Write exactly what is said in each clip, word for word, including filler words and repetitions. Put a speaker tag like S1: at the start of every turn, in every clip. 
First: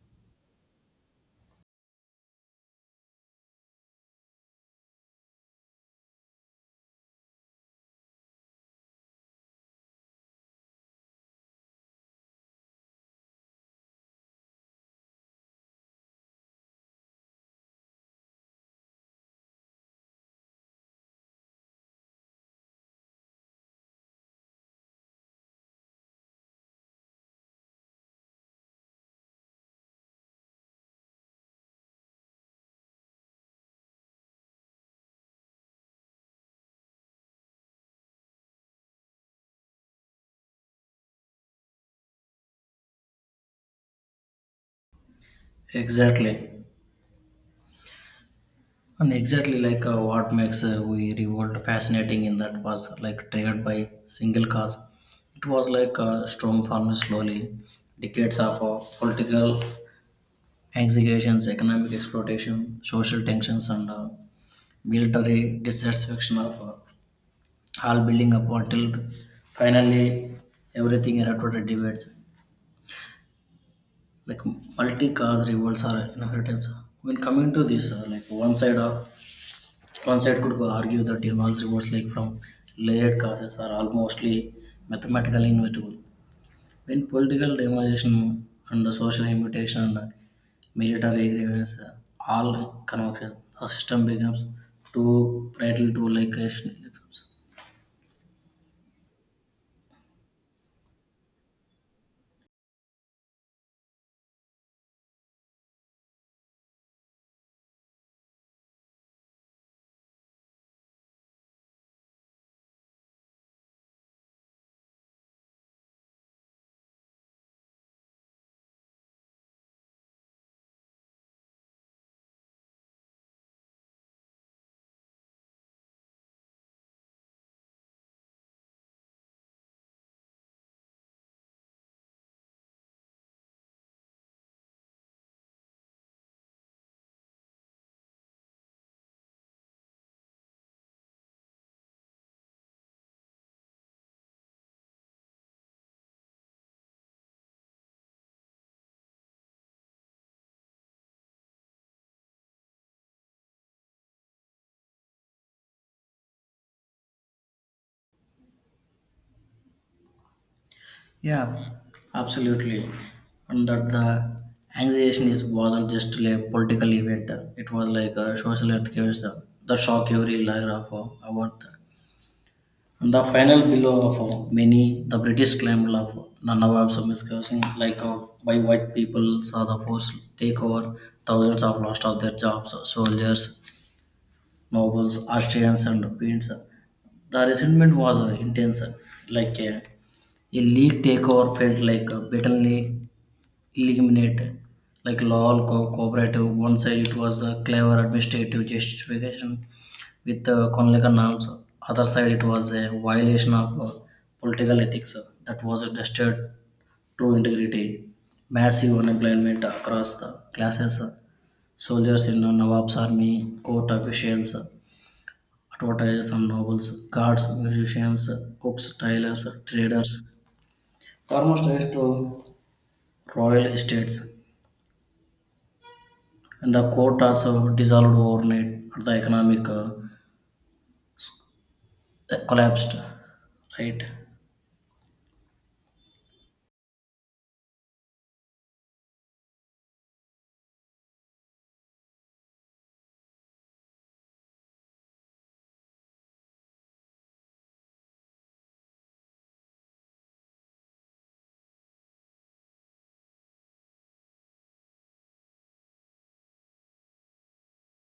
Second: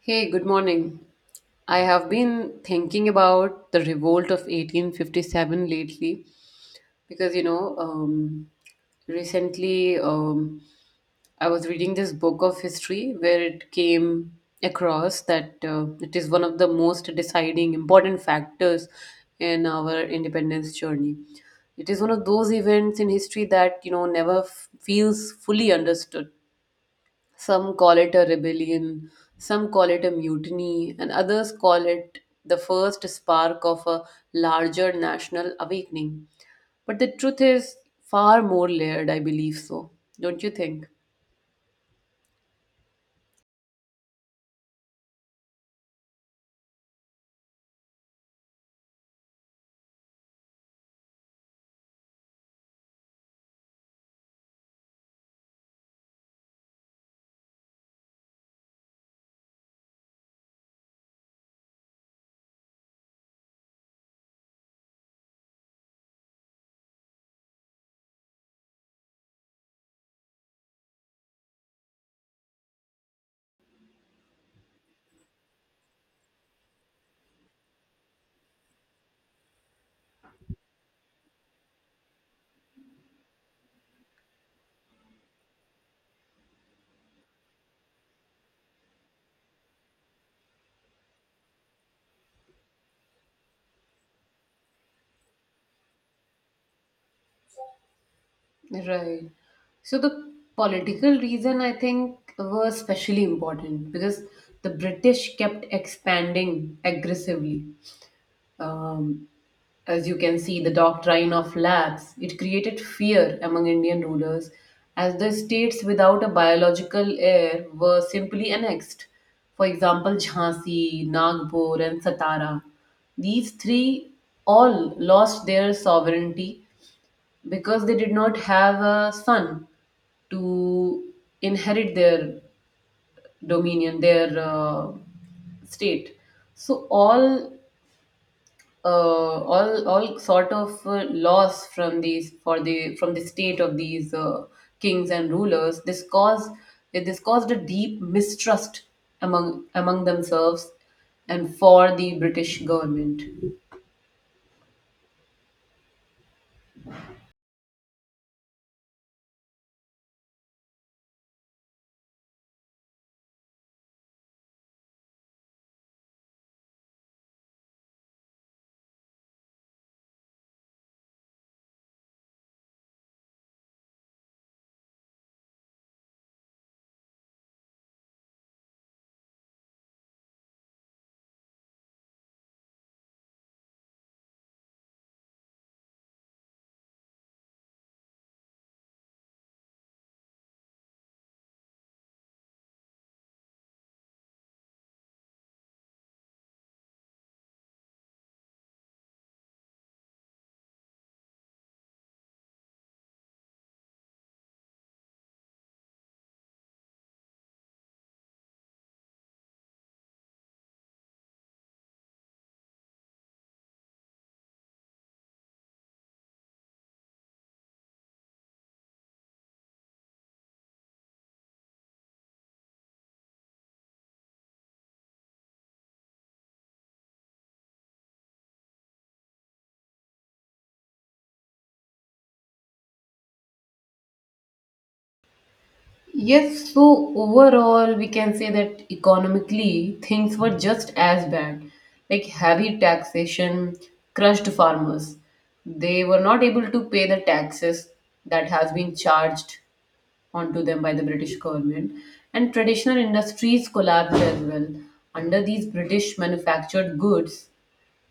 S1: Hey, good morning. I have been thinking about the revolt of eighteen fifty-seven lately because, you know, um, recently um, I was reading this book of history where it came across that uh, it is one of the most deciding important factors in our independence journey. It is one of those events in history that, you know, never f- feels fully understood, some call it a rebellion, some call it a mutiny, and others call it the first spark of a larger national awakening. But the truth is far more layered, I believe so. Don't you think?
S2: Exactly. And exactly like uh, what makes uh, we revolt fascinating in that was like triggered by single cause. It was like a storm forming slowly. Decades of uh, political executions, economic exploitation, social tensions, and uh, military dissatisfaction of uh, all building up until finally everything erupted in debates. Like multi-cause revolts are inheritance. When coming to this, uh, like one side of One side could argue that Demand's rewards like from layered causes are almostly mathematically inevitable. When political demonization and the social invitation and the military grievance uh, all converge, the system becomes too brittle to like rationalisms.
S1: Right. So the political reason I think was especially important because the British kept expanding aggressively. Um, As you can see, the doctrine of labs, it created fear among Indian rulers as the states without a biological heir were simply annexed. For example, Jhansi, Nagpur and Satara. These three all lost their sovereignty because they did not have a son to inherit their dominion, their uh, state. So all uh, all all sort of uh, loss from these for the from the state of these uh, kings and rulers, this caused this caused a deep mistrust among among themselves and for the british government.
S2: Yeah, absolutely. And that the annexation is wasn't just a political event; it was like a social earthquake that shocked every layer of uh, our. And the final blow of uh, many, the British claimed of the Nawab's miscarriage, like uh, by white people saw the forced takeover, thousands of lost of their jobs, soldiers, nobles, Austrians, and prince. The resentment was uh, intense, uh, like uh, a league takeover felt like uh, blatantly eliminated, like law co- cooperative. One side it was a clever administrative justification with uh, Konlekan norms. Other side, it was a violation of uh, political ethics uh, that was tested true integrity. Massive unemployment across the classes. uh, Soldiers in the Nawab's army, court officials, uh, advertisers and nobles, guards, musicians, uh, cooks, tailors, uh, traders. Almost raised to royal estates. And the court also dissolved overnight. The economic uh, collapsed, right?
S1: Yes, so overall, we can say that economically, things were just as bad. Like heavy taxation crushed farmers. They were not able to pay the taxes that has been charged onto them by the British government. And traditional industries collapsed as well. Under these British manufactured goods,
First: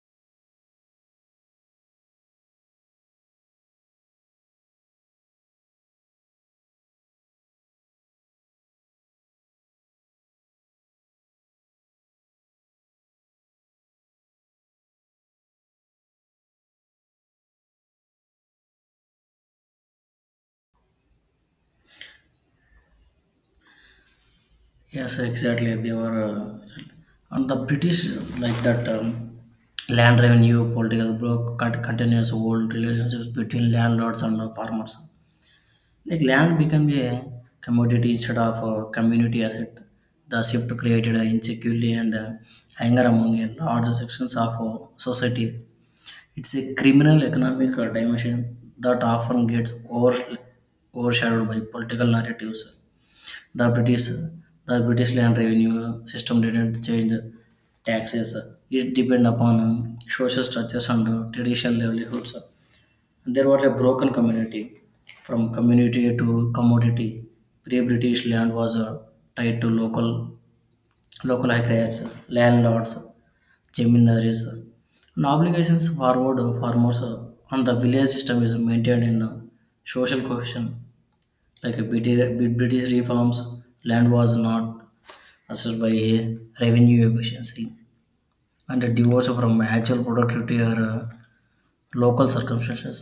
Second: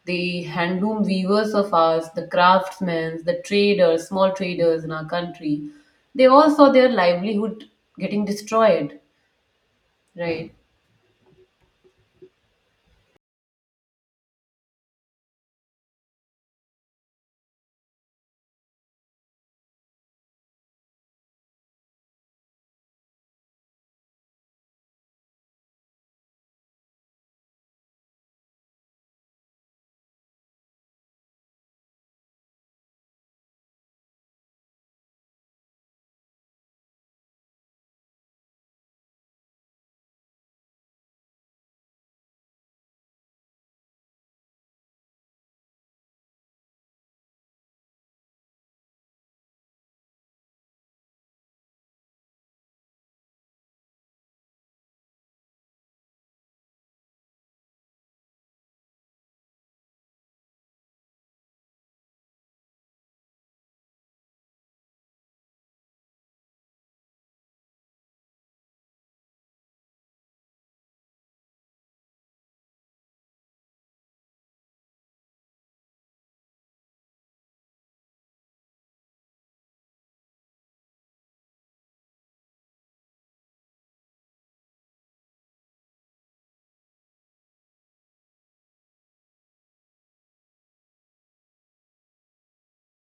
S1: the handloom weavers of ours, the craftsmen, the traders, small traders in our country, they all saw their livelihood getting destroyed, right?
S2: Yes, exactly. They were uh, and the British like that um, land revenue political broke cut continuous old relationships between landlords and uh, farmers. Like land became a commodity instead of a community asset. The shift created uh, insecurity and uh, anger among a large sections of uh, society. It's a criminal economic uh, dimension that often gets over, overshadowed by political narratives. the British the British land revenue system didn't change taxes. It depended upon um, social structures and uh, traditional livelihoods. There was a broken community from community to commodity. Pre-British land was uh, tied to local local acreage, landlords, jamineries, and obligations forward farmers. uh, And the village system is maintained in uh, social cohesion, like uh, British British reforms. Land was not assessed by revenue efficiency and a divorce from actual productivity or uh, local circumstances.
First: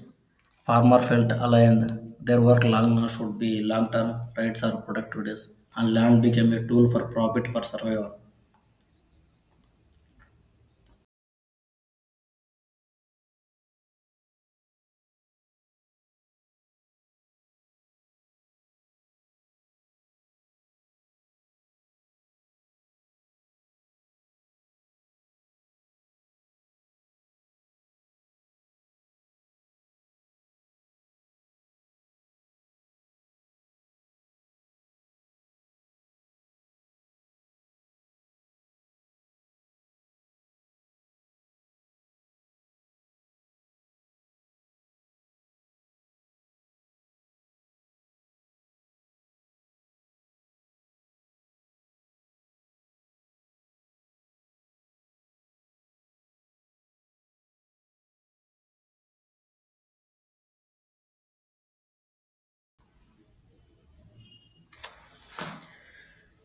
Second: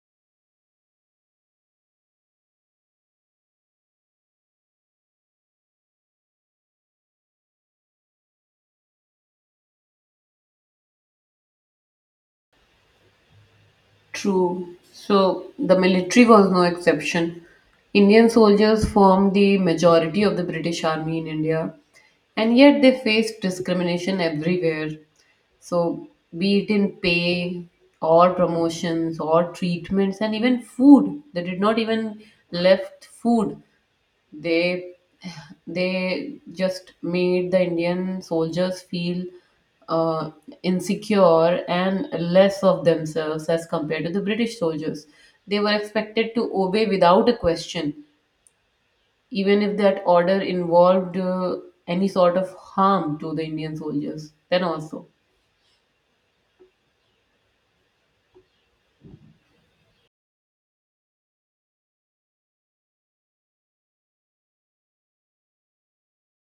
S2: Farmer felt aligned. Their work long should be long term rights or productivities, and land became a tool for profit for survival.
S1: True. So the military was no exception. Indian soldiers formed the majority of the British Army in India, and yet they faced discrimination everywhere. So, be it in pay or promotions or treatments and even food, they did not even left food. they they just made the Indian soldiers feel uh, insecure and less of themselves as compared to the British soldiers. They were expected to obey without a question, even if that order involved uh, any sort of harm to the Indian soldiers. Then also,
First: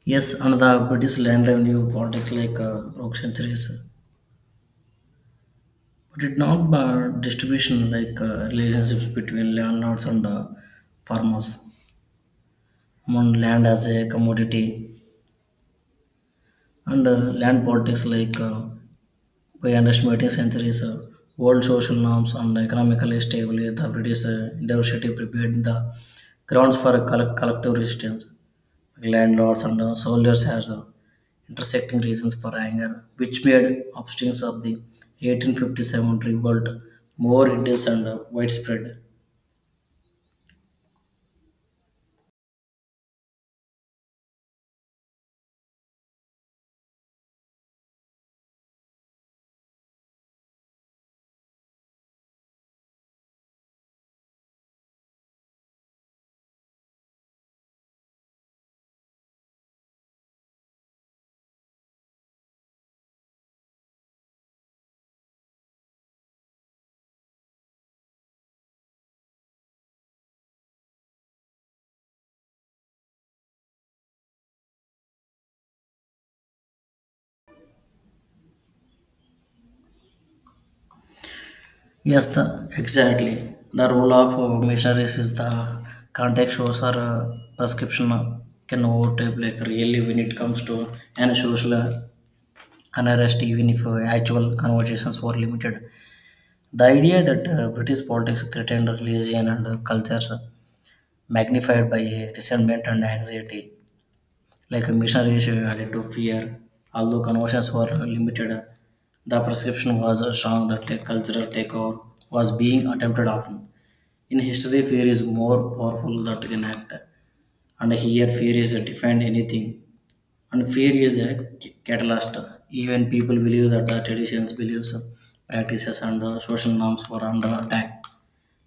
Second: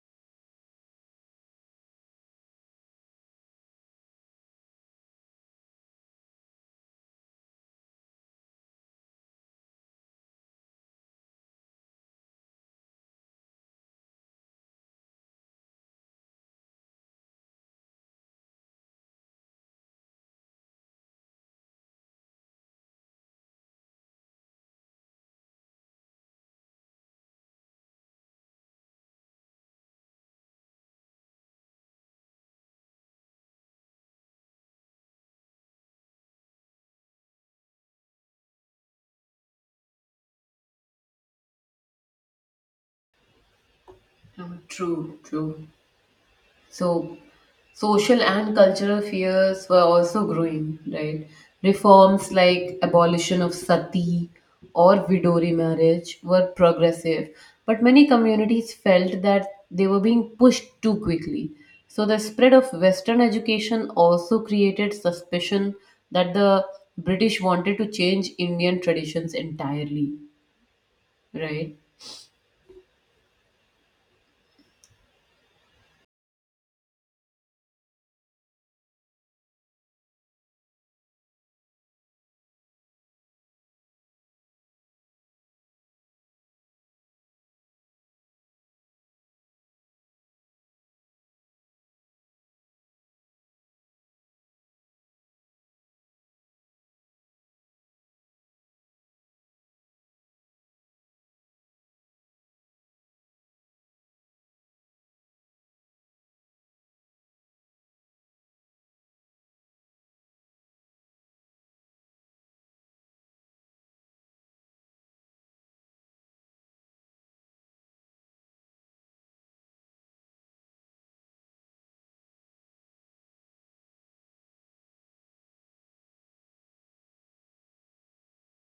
S2: Yes, and the British land revenue politics like uh, broke centuries, but it not uh, distribution like uh, relationships between landlords and uh, farmers. Among land as a commodity and uh, land politics like uh, by underestimating centuries uh, world social norms and economically stable, the British uh, diversity prepared the grounds for coll- collective resistance. Landlords and uh, soldiers had uh, intersecting reasons for anger, which made upstings of the eighteen fifty-seven revolt more intense and uh, widespread.
S1: Uh, True, true. So, social and cultural fears were also growing, right? Reforms like abolition of sati or widowry marriage were progressive, but many communities felt that they were being pushed too quickly. So, the spread of Western education also created suspicion that the British wanted to change Indian traditions entirely, right?
S2: Yes, the, exactly. The role of uh, missionaries is the context shows or uh, prescription uh, can overtake like really when it comes to any social uh, unrest even if uh, actual conversations were limited. The idea that uh, British politics threatened religion and uh, cultures uh, magnified by uh, resentment and anxiety, like a missionary issue added to fear. Although conversions were limited, the prescription was uh, strong that a cultural takeover was being attempted often. In history, fear is more powerful that can act, and here fear is a defined anything, and fear is a c- catalyst. Even people believe that the traditions, beliefs, practices, and uh, social norms were under attack.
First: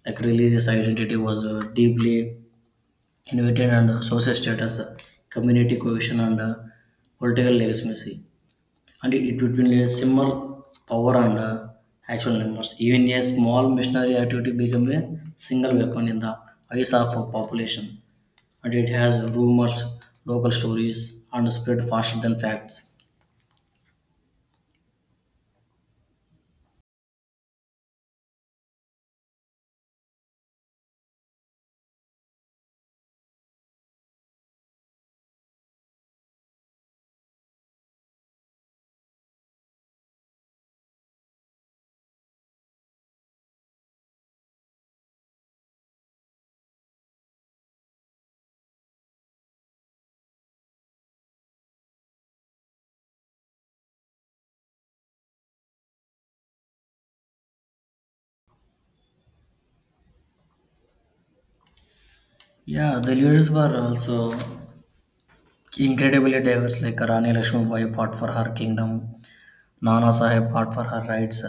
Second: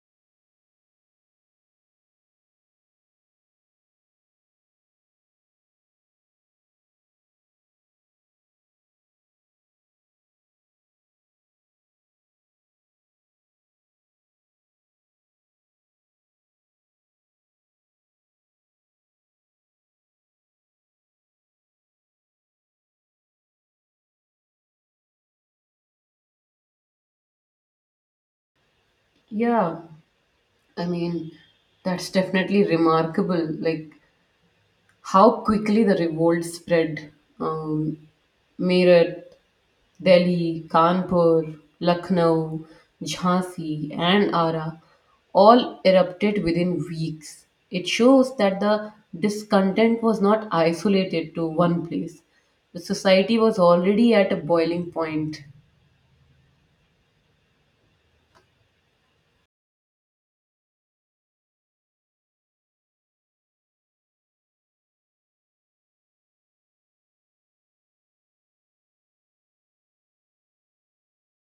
S2: Like religious identity was uh, deeply invented, and uh, social status, uh, community cohesion, and uh, political legitimacy and it between a simmer power and uh, actual numbers even a small missionary activity became a single weapon in the eyes of a population and it has rumors, local stories, and spread faster than facts.
S1: Yeah, I mean, that's definitely remarkable. Like, how quickly the revolt spread. Um, Meerut, Delhi, Kanpur, Lucknow, Jhansi, and Ara all erupted within weeks. It shows that the discontent was not isolated to one place. The society was already at a boiling point.
S2: Yeah, the leaders were also incredibly diverse. Like Rani Lakshmibai fought for her kingdom, Nana Sahib fought for her rights,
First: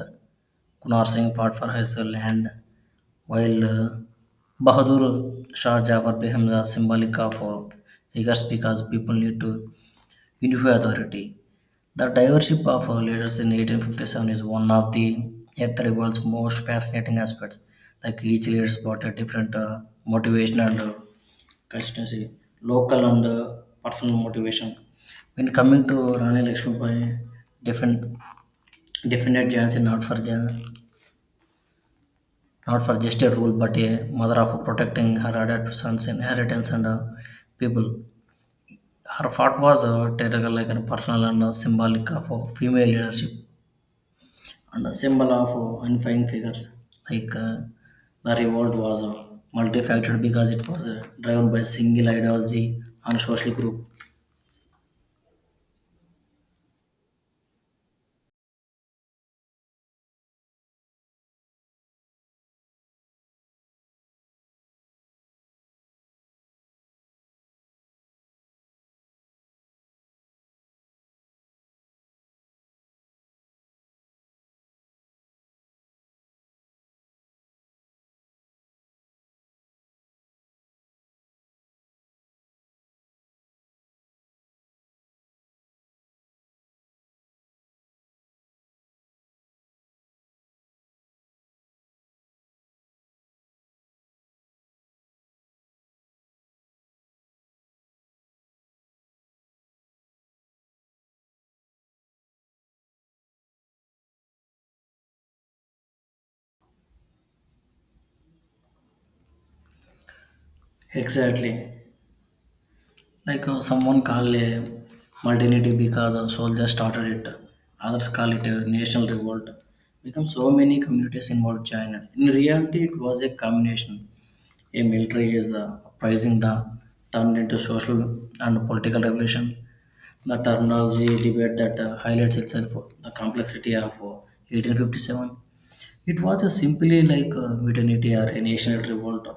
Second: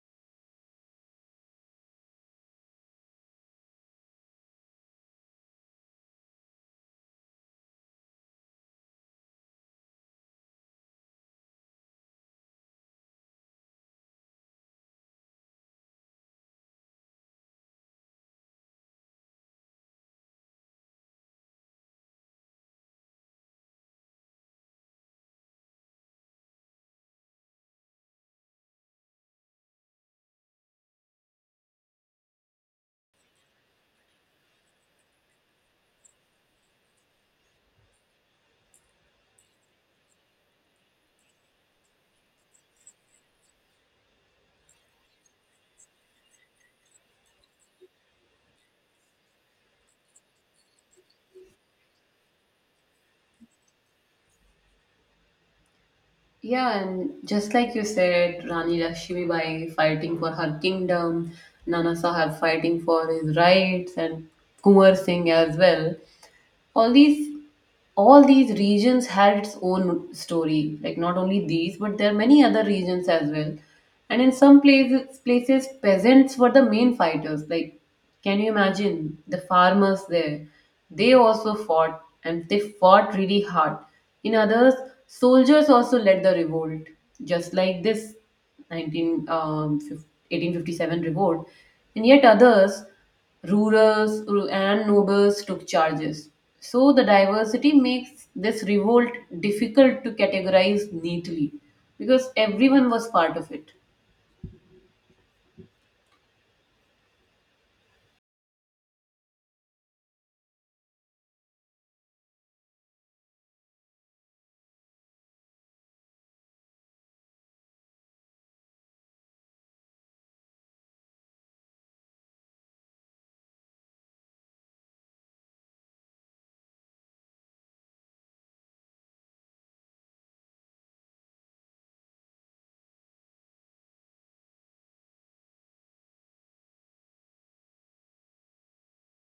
S2: Kunar Singh fought for his land, while uh, Bahadur Shah Jafar became the symbolic of uh, figures because people need to unify authority. The diversity of uh, leaders in eighteen fifty-seven is one of the Eighth Revolt's most fascinating aspects. Like each leader brought a different uh, motivation and uh, constituency, local and uh, personal motivation. When coming to Rani Lakshmibai, defend, defended Jhansi not for Jan, not for just a rule but a mother of protecting her adopted son's inheritance and uh, people. Her thought was uh, theatrical, like and personal and uh, symbolic of uh, female leadership and a symbol of uh, unifying figures like uh, the revolt was uh, multifaceted because it was uh, driven by single ideology and social group.
S1: Yeah, and just like you said, Rani Lakshmibai fighting for her kingdom, Nana Sahib fighting for his rights, and Kumar Singh as well. All these all these regions had its own story, like not only these but there are many other regions as well, and in some places places peasants were the main fighters, like can you imagine the farmers there, they also fought and they fought really hard. In others, soldiers also led the revolt, just like this 19 um, fif- eighteen fifty-seven revolt. And yet others, Rurals and nobles took charges. So the diversity makes this revolt difficult to categorize neatly because everyone was part of it.
S2: Exactly. Like uh, someone call a multinative because a soldier started it. Others call it a national revolt. Become so many communities involved China. In reality, it was a combination. A military is the uprising the turned into social and political revolution. The terminology debate that uh, highlights itself uh, the complexity of uh, eighteen fifty-seven, it was a simply like a mutiny or a national revolt.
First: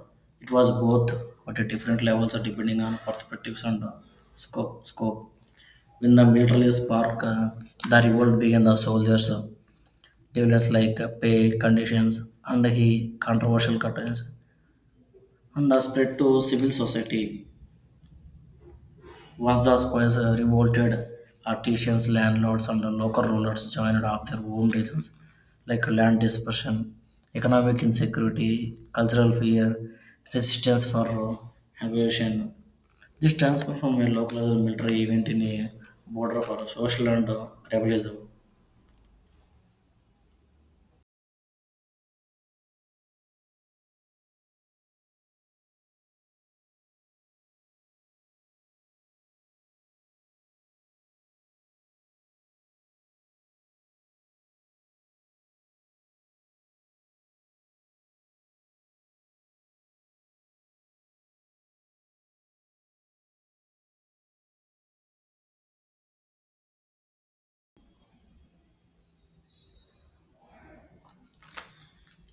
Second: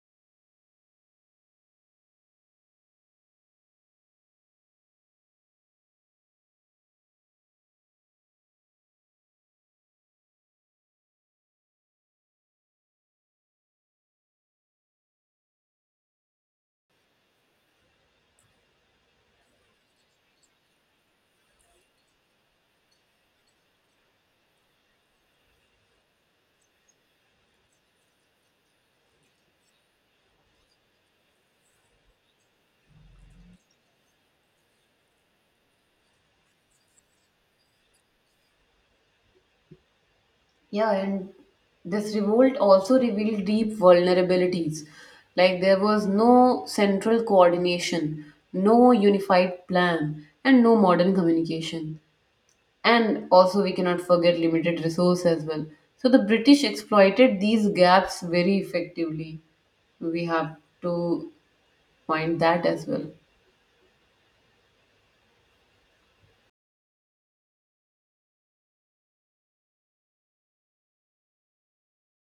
S2: It was both, but at different levels depending on perspectives and uh, scope. scope. When the military spark, uh, the revolt began. The soldiers uh, developed like uh, pay conditions and he controversial cuttings and uh, spread to civil society. Once the spies uh, revolted, artisans, landlords, and the local rulers joined up their home regions, like land dispersion, economic insecurity, cultural fear, resistance for uh, aggression. This transfer from a local military event in a border for social and uh, rebellism.
S1: Yeah, and this revolt also revealed deep vulnerabilities. Like there was no central coordination, no unified plan, and no modern communication. And also, we cannot forget limited resources as well. So the British exploited these gaps very effectively. We have to point that as well.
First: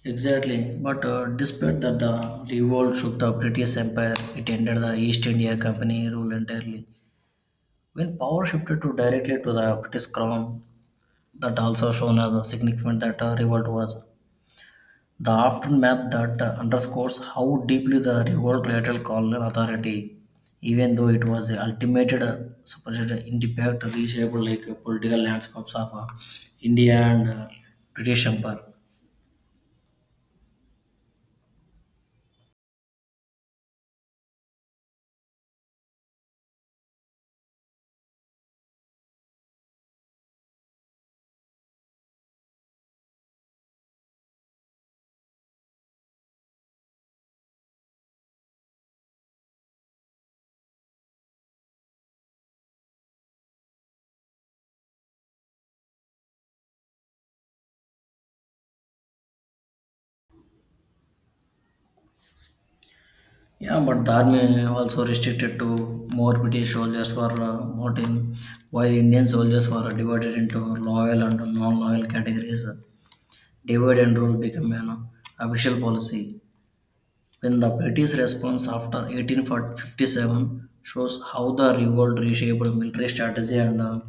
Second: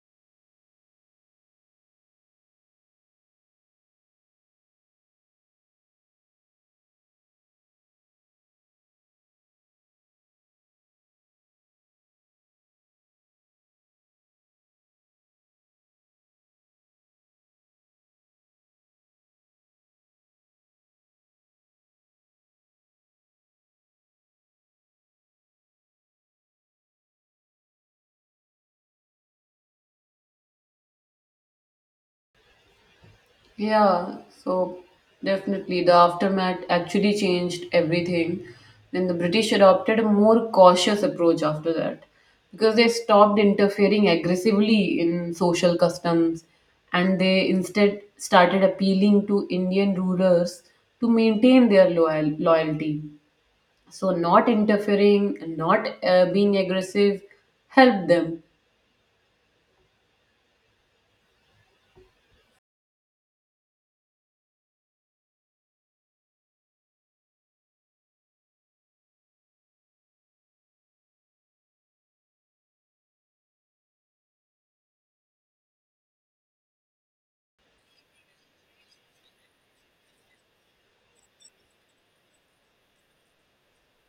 S2: Exactly, but uh, despite that the revolt shook the British Empire, it ended the East India Company rule entirely. When power shifted to directly to the British Crown, that also shown as a significant that uh, revolt was. The aftermath that uh, underscores how deeply the revolt related colonial authority, even though it was the ultimate uh, supposed uh, impact reshaped like uh, political landscapes of uh, India and uh, British Empire.
S1: Yeah, so definitely the aftermath actually changed everything. Then the British adopted a more cautious approach after that because they stopped interfering aggressively in social customs and they instead started appealing to Indian rulers to maintain their loyal- loyalty. So, not interfering, not uh, being aggressive helped them.
S2: Yeah, but the army also restricted to more British soldiers for uh, voting, while Indian soldiers were divided into loyal and non-loyal categories. Divide and rule became an official policy. When the British response after eighteen fifty-seven shows how the revolt reshaped military strategy and uh,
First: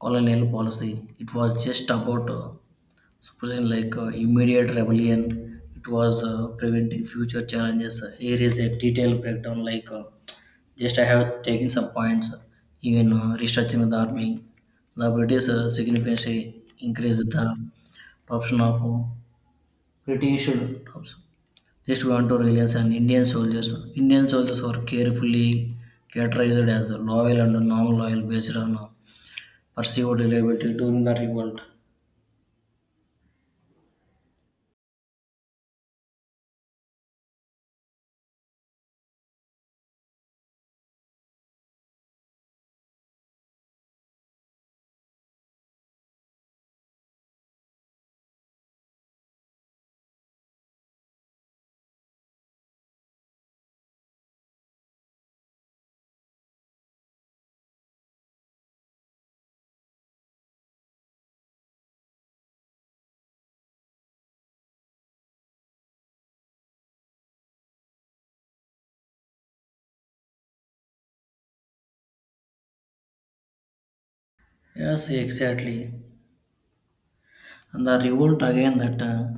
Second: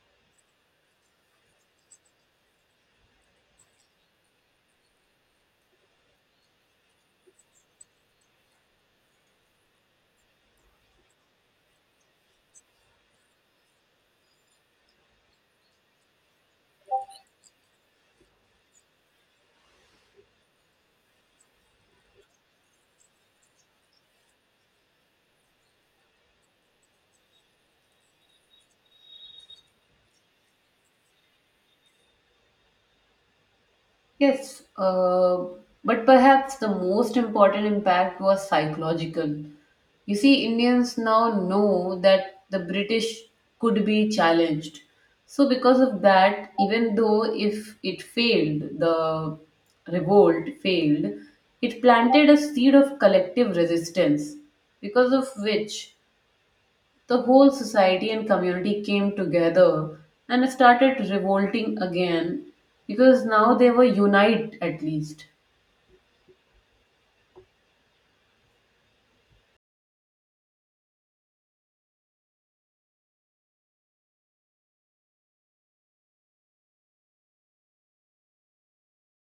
S2: colonial policy, it was just about uh, suppressing like uh, immediate rebellion. It was uh, preventing future challenges. Here is a detailed breakdown. Like uh, just I have taken some points. Even uh, restructuring the army, the British uh, significantly increased the option of uh, British troops just want to release an Indian soldiers. Indian soldiers were carefully categorized as loyal and non-loyal based on perceived reliability during the revolt.
S1: Yes, uh, but perhaps the most important impact was psychological. You see, Indians now know that the British could be challenged. So, because of that, even though if it failed, the revolt failed, it planted a seed of collective resistance, because of which the whole society and community came together and started revolting again because now they were united at least.
S2: Yes, exactly. And the revolt again that uh,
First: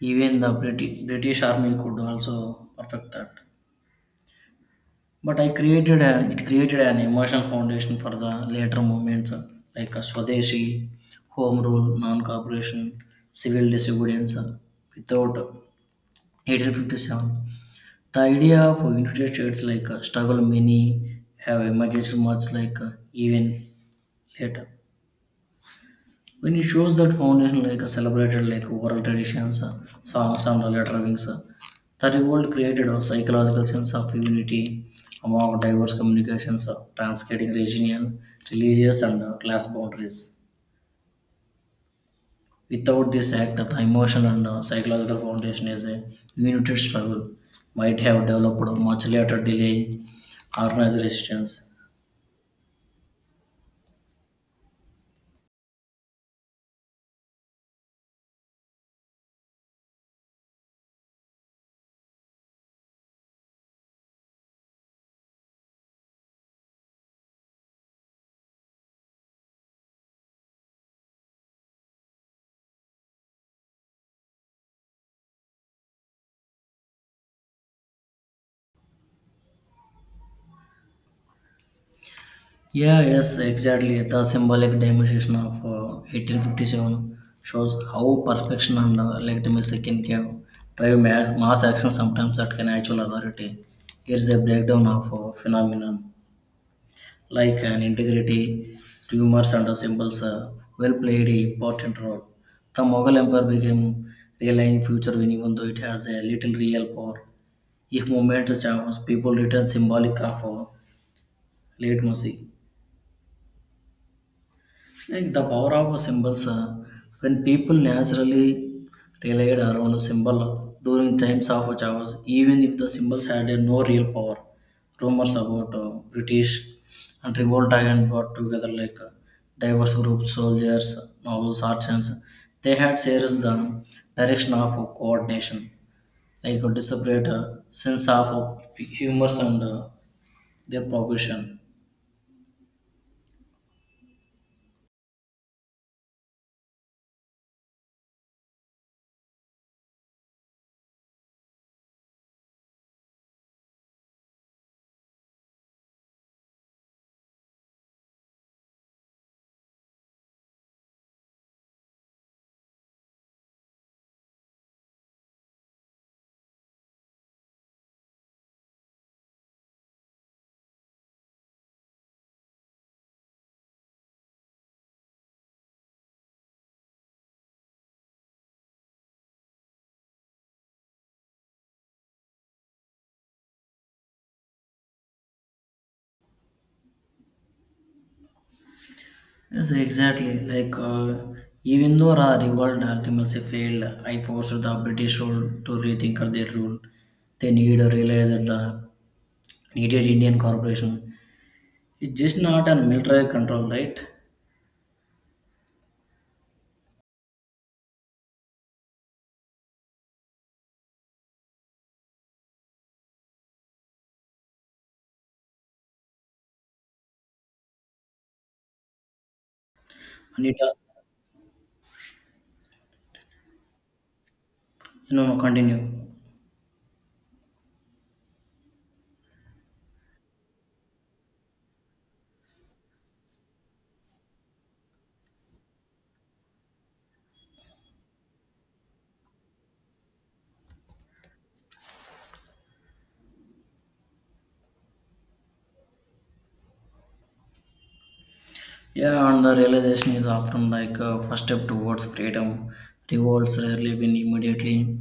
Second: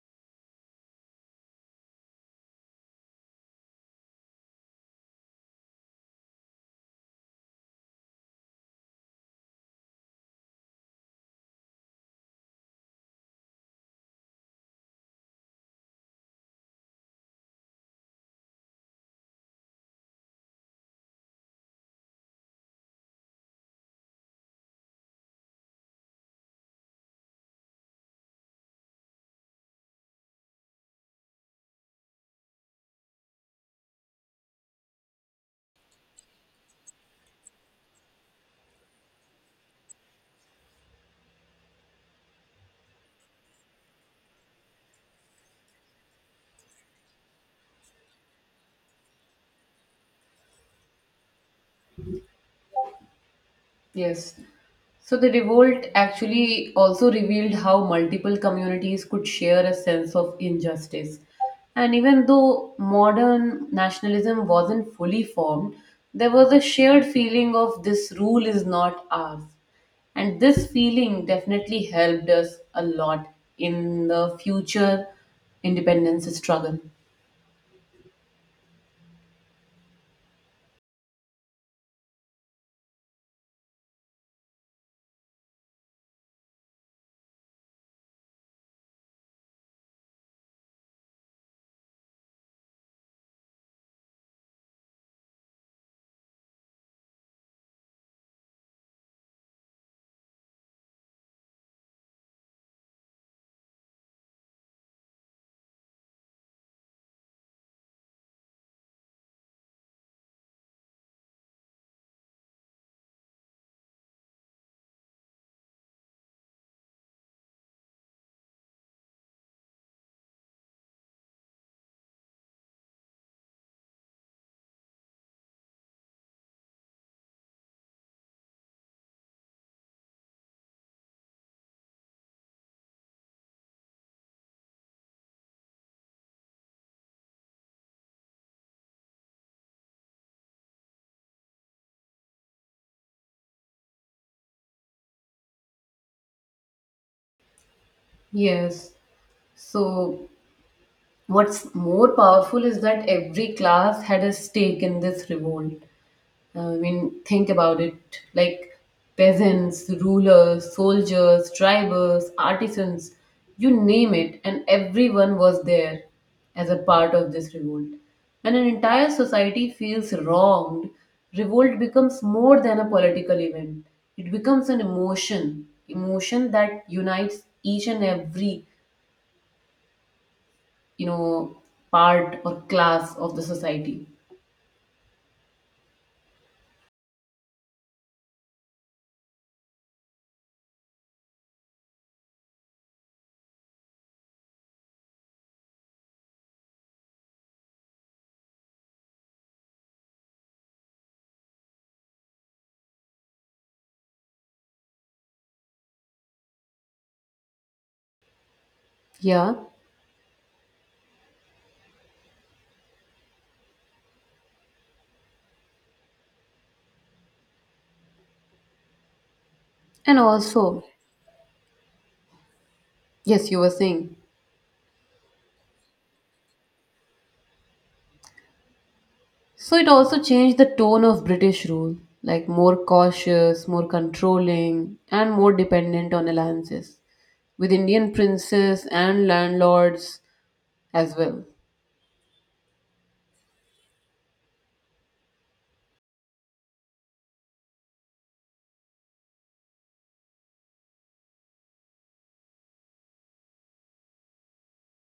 S2: even the British, British army could also perfect that. But I created an it created an emotional foundation for the later movements uh, like uh, Swadeshi, Home Rule, Non-Cooperation, Civil Disobedience uh, without eighteen fifty-seven. The idea of United States like a struggle many have emerged much like uh, even later. When it shows that foundation like a celebrated like oral traditions, uh, songs and later wings, uh, the revolt created a psychological sense of unity among diverse communications, uh, transcending regional, religious and uh, class boundaries. Without this act, the emotion and uh, psychological foundation is a united struggle might have developed much later delay organized resistance.
S1: Yes. So the revolt actually also revealed how multiple communities could share a sense of injustice. And even though modern nationalism wasn't fully formed, there was a shared feeling of this rule is not ours. And this feeling definitely helped us a lot in the future independence struggle.
S2: Yeah, yes, exactly. The symbolic demonstration of uh, eighteen fifty-seven shows how perfection and uh, legitimacy can give, drive mass, mass action sometimes that can actual authority. Here's a breakdown of uh, phenomenon like an integrity, tumors and uh, symbols uh, well played an important role. The Mughal Empire became relying future when even though it has a little real power. If movement charms, people return symbolic of uh, legitimacy. Like the power of symbols, uh, when people naturally relied around a symbol uh, during times of chaos, even if the symbols had uh, no real power, rumors about uh, British and revolt again brought together like uh, diverse groups, soldiers, nobles, artisans. They had shares the direction of coordination, like a disparate uh, sense of uh, humors and uh, their progression.
S1: Yes. So what's more powerful is that every class had a stake in this revolt. Uh, I mean, think about it, like peasants, rulers, soldiers, drivers, artisans, you name it, and everyone was there as a part of this revolt. When an entire society feels wronged, revolt becomes more than a political event. It becomes an emotion, emotion that unites each and every, you know, part or class of the society.
S2: Yes, exactly. Like, uh, even though Ra revolt ultimately failed, I forced the British rule to rethink their rule. They need to realize that the needed Indian corporation is just not a military control, right?
S1: Yeah, and
S2: And it, uh,
S1: also, yes, you were saying.
S2: you know, continue.
S1: So it also changed the tone of British rule, like more cautious, more controlling, and more dependent on alliances with Indian princes and landlords as well.
S2: Yeah, and the realization is often like a first step towards freedom. Revolts rarely win immediately,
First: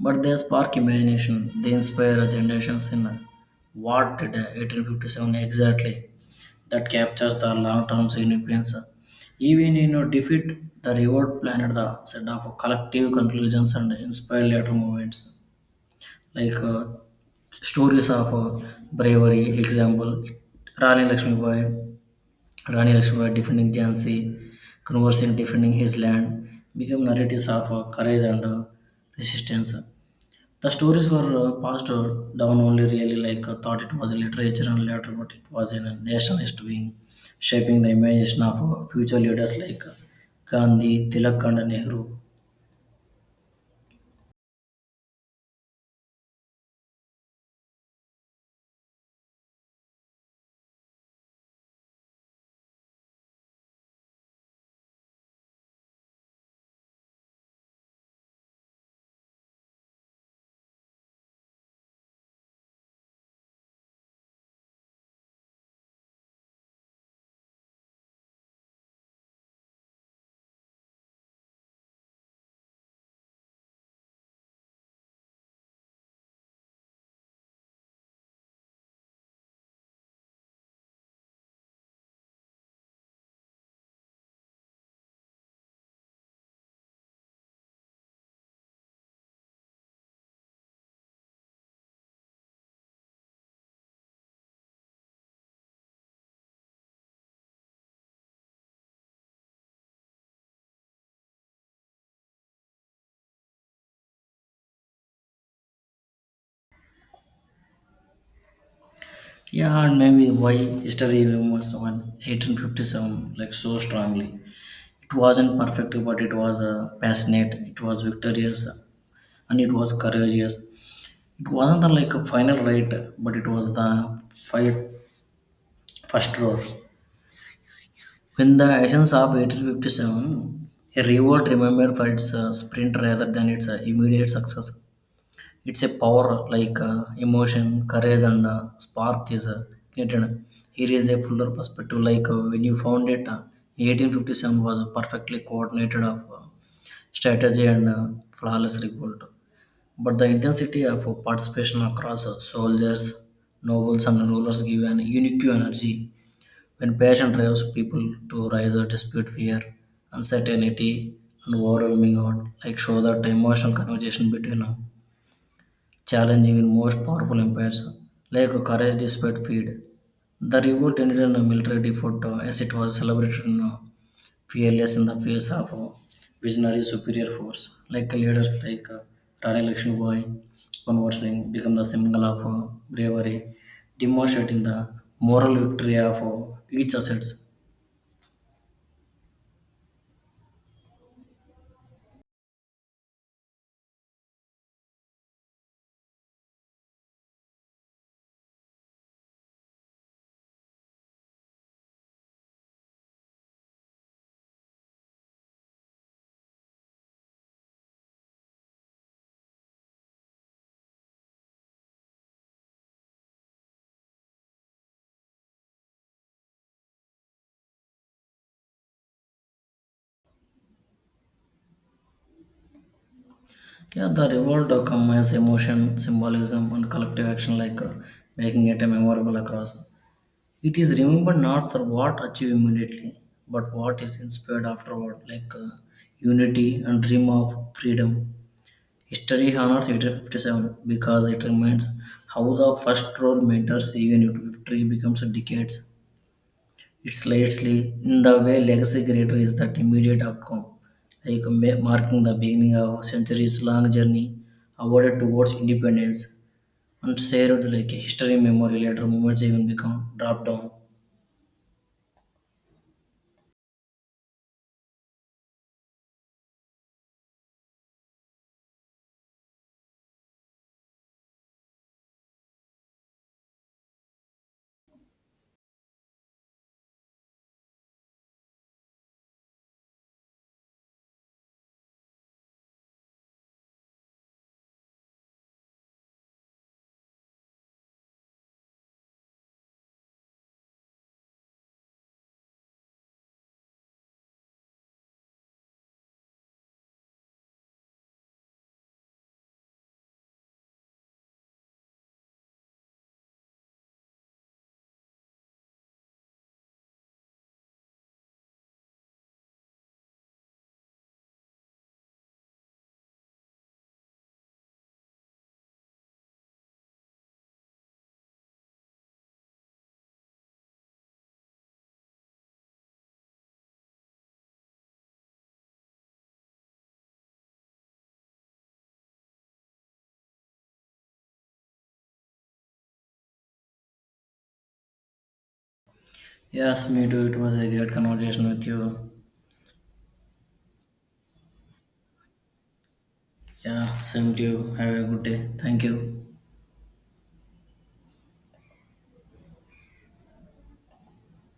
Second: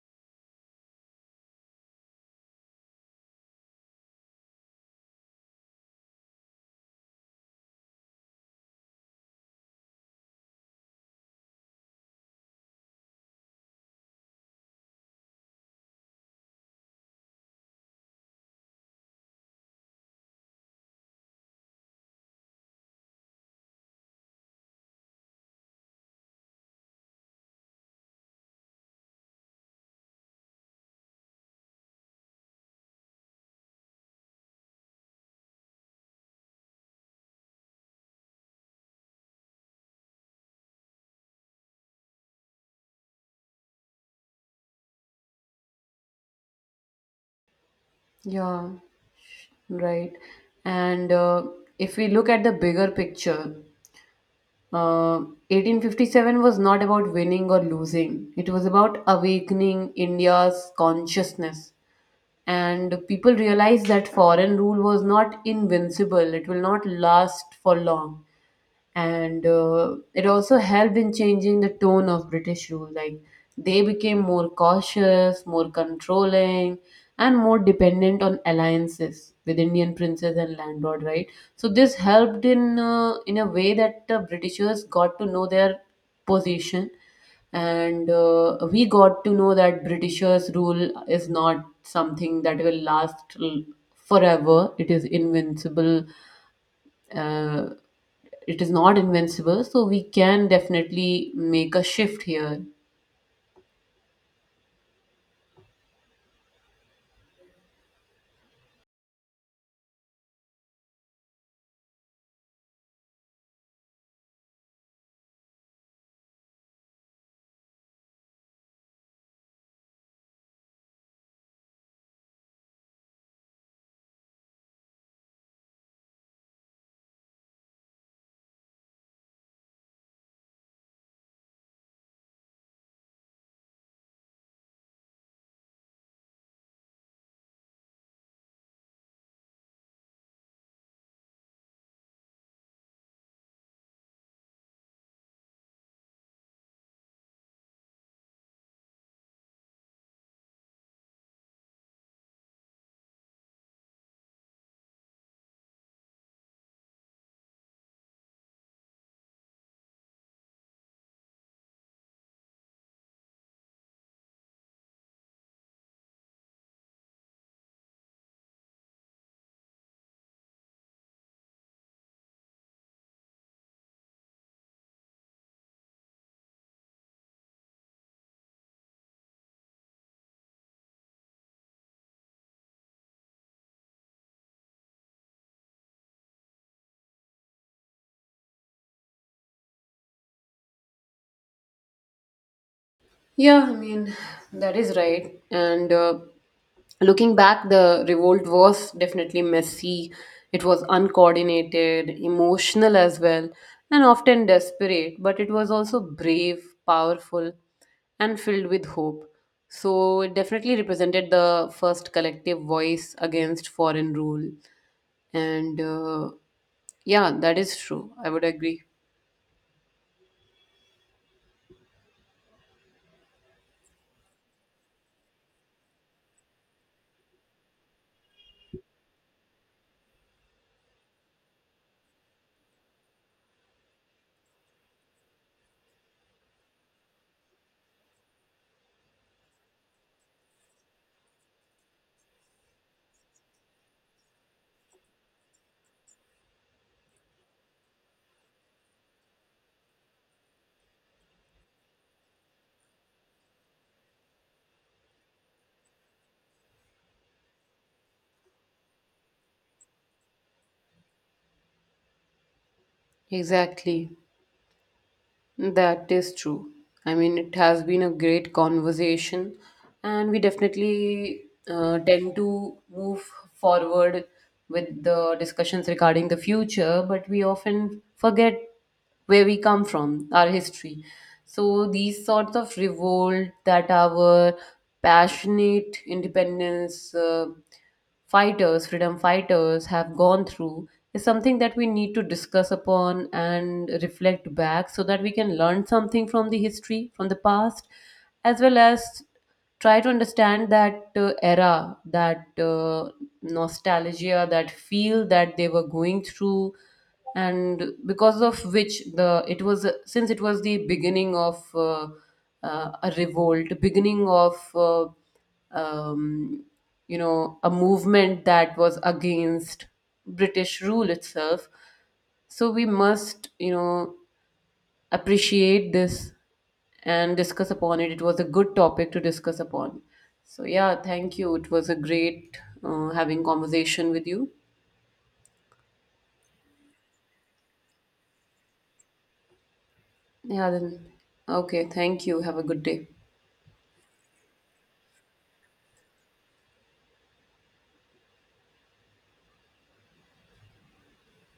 S2: but they spark imagination. They inspire generations in what did eighteen fifty-seven exactly that captures the long-term significance. Even in a defeat, the reward planted the set of collective conclusions and inspired later movements, like uh, stories of uh, bravery. Example: Rani Lakshmibai, Rani Lakshmibai defending Jhansi, Conversing defending his land, become narratives of uh, courage and uh, resistance. The stories were uh, passed uh, down only really like uh, thought it was literature and later, but it was in a nationalist wing shaping the imagination of uh, future leaders like uh, Gandhi, Tilak, and Nehru.
S1: Yeah, right. And uh, if we look at the bigger picture, Uh, eighteen fifty-seven was not about winning or losing. It was about awakening India's consciousness. And people realized that foreign rule was not invincible, it will not last for long, and uh, it also helped in changing the tone of British rule. Like they became more cautious, more controlling, and more dependent on alliances with Indian princes and landlord. Right, so this helped in uh, in a way that the Britishers got to know their position, and uh, we got to know that Britishers rule is not something that will last l- forever. It is invincible, uh, it is not invincible, so we can definitely make a shift here.
S2: Yeah, and maybe why history remembers when eighteen fifty-seven like so strongly. It wasn't perfect, but it was uh, passionate. It was victorious, and it was courageous. It wasn't uh, like a final right, but it was the fight first roar. When the actions of eighteen fifty-seven, a revolt remembered for its uh, sprint rather than its uh, immediate success. It's a power like uh, emotion, courage, and uh, spark is uh, needed. Here is a fuller perspective. Like uh, when you found it, uh, eighteen fifty-seven was a perfectly coordinated of uh, strategy and uh, flawless revolt. But the intensity of uh, participation across uh, soldiers, nobles, and rulers give an unique energy when passion drives people to rise or dispute fear, uncertainty, and overwhelming out like show that emotional conversation between them, challenging in most powerful empires, like courage despite fear. The revolt ended in a military defeat uh, as it was celebrated in uh, fearless in the face of uh, visionary superior force, like leaders like uh, Rani Lakshmibai conversing become the symbol of uh, bravery, demonstrating the moral victory of uh, each asset.
S1: Yeah, I mean, that is right. And uh, looking back, the revolt was definitely messy. It was uncoordinated, emotional as well, and often desperate, but it was also brave, powerful, and filled with hope. So it definitely represented the first collective voice against foreign rule. And uh, yeah, that is true. I would agree.
S2: Yeah, the revolt uh, combines emotion, symbolism, and collective action, like uh, making it a memorable across. It is remembered not for what achieved immediately, but what is inspired afterward, like uh, unity and dream of freedom. History honors eighteen fifty-seven because it reminds how the first role matters even if victory becomes decades it's lately in the way legacy creator is that immediate outcome, like ma- marking the beginning of a centuries-long journey awarded towards independence and shared like history, memory, later moments even become dropped down.
S1: Exactly. That is true. I mean, it has been a great conversation, and we definitely uh, tend to move forward with the discussions regarding the future, but we often forget where we come from, our history. So, these sorts of revolt that our passionate independence. Uh, fighters, freedom fighters have gone through is something that we need to discuss upon and reflect back so that we can learn something from the history, from the past, as well as try to understand that uh, era, that uh, nostalgia, that feel that they were going through and because of which the it was since it was the beginning of uh, uh, a revolt, beginning of uh, um, you know, a movement that was against British rule itself. So we must, you know, appreciate this and discuss upon it. It was a good topic to discuss upon. So yeah, thank you. It was a great uh, having conversation with you.
S2: Yes, me too. It was a great conversation with you.
S1: Yeah, then okay. Thank you. Have a good day.
S2: Yeah, same to you. Have a good day. Thank you.